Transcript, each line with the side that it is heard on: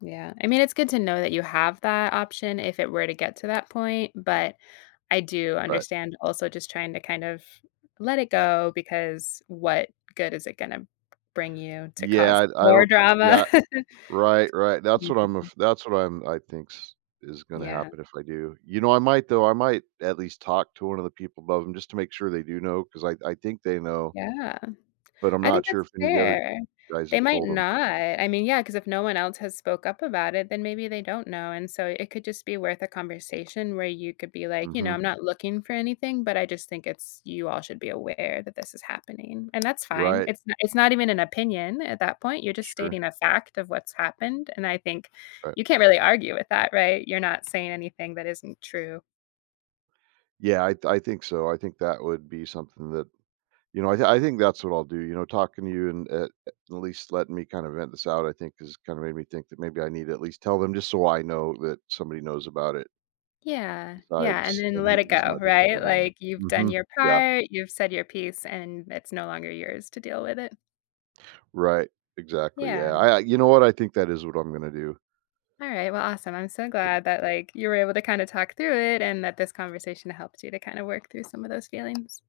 left: Yeah. I mean, it's good to know that you have that option if it were to get to that point, but I do
right: Right.
left: understand also just trying to kind of let it go because what good is it gonna bring you to cause
right: Yeah, I I
left: more
right: don't, yeah
left: drama?
right: right, right. That's what I'm
left: [unintelligible]
right: af that's what I'm I thinks is gonna
left: Yeah.
right: happen if I do. You know, I might though, I might at least talk to 1 of the people above them, just to make sure they do know, 'cause I I think they know
left: Yeah.
right: but I'm
left: I
right: not
left: think
right: sure
left: that's
right: if any of the other
left: fair.
right: guys
left: They
right: have
left: might
right: told 'em.
left: not. I mean, yeah, 'cause if no one else has spoke up about it, then maybe they don't know, and so, it could just be worth a conversation where you could be like, "You know,
right: Mhm.
left: I'm not looking for anything, but I just think it's you all should be aware that this is happening." And that's fine,
right: Right.
left: it's it's not even an opinion at that point, you're just
right: Sure.
left: stating a fact of what's happened, and I think
right: Right.
left: you can't really argue with that, right? You're not saying anything that isn't true.
right: Yeah. I th I think so. I think that would be something that, you know I I think that's what I'll do, you know. Talking to you, and at at least letting me kind of vent this out, I think, has kind of made me think that maybe I need to at least tell them, just so I know that somebody knows about it
left: Yeah. Yeah, and
right: besides
left: then
right: and
left: let
right: he
left: it
right: he's
left: go,
right: my.
left: right?
right: [unintelligible]
left: Like, you've done
right: Mhm,
left: your
right: yeah.
left: part, you've said your piece, and it's no longer yours to deal with it.
right: Right. Exactly,
left: Yeah.
right: yeah. I I you know what? I think that is what I'm gonna do.
left: Alright, well, awesome. I'm so
right: [unintelligible]
left: glad that, like, you were able to kind of talk through it, and that this conversation helped you to kinda work through some of those feelings.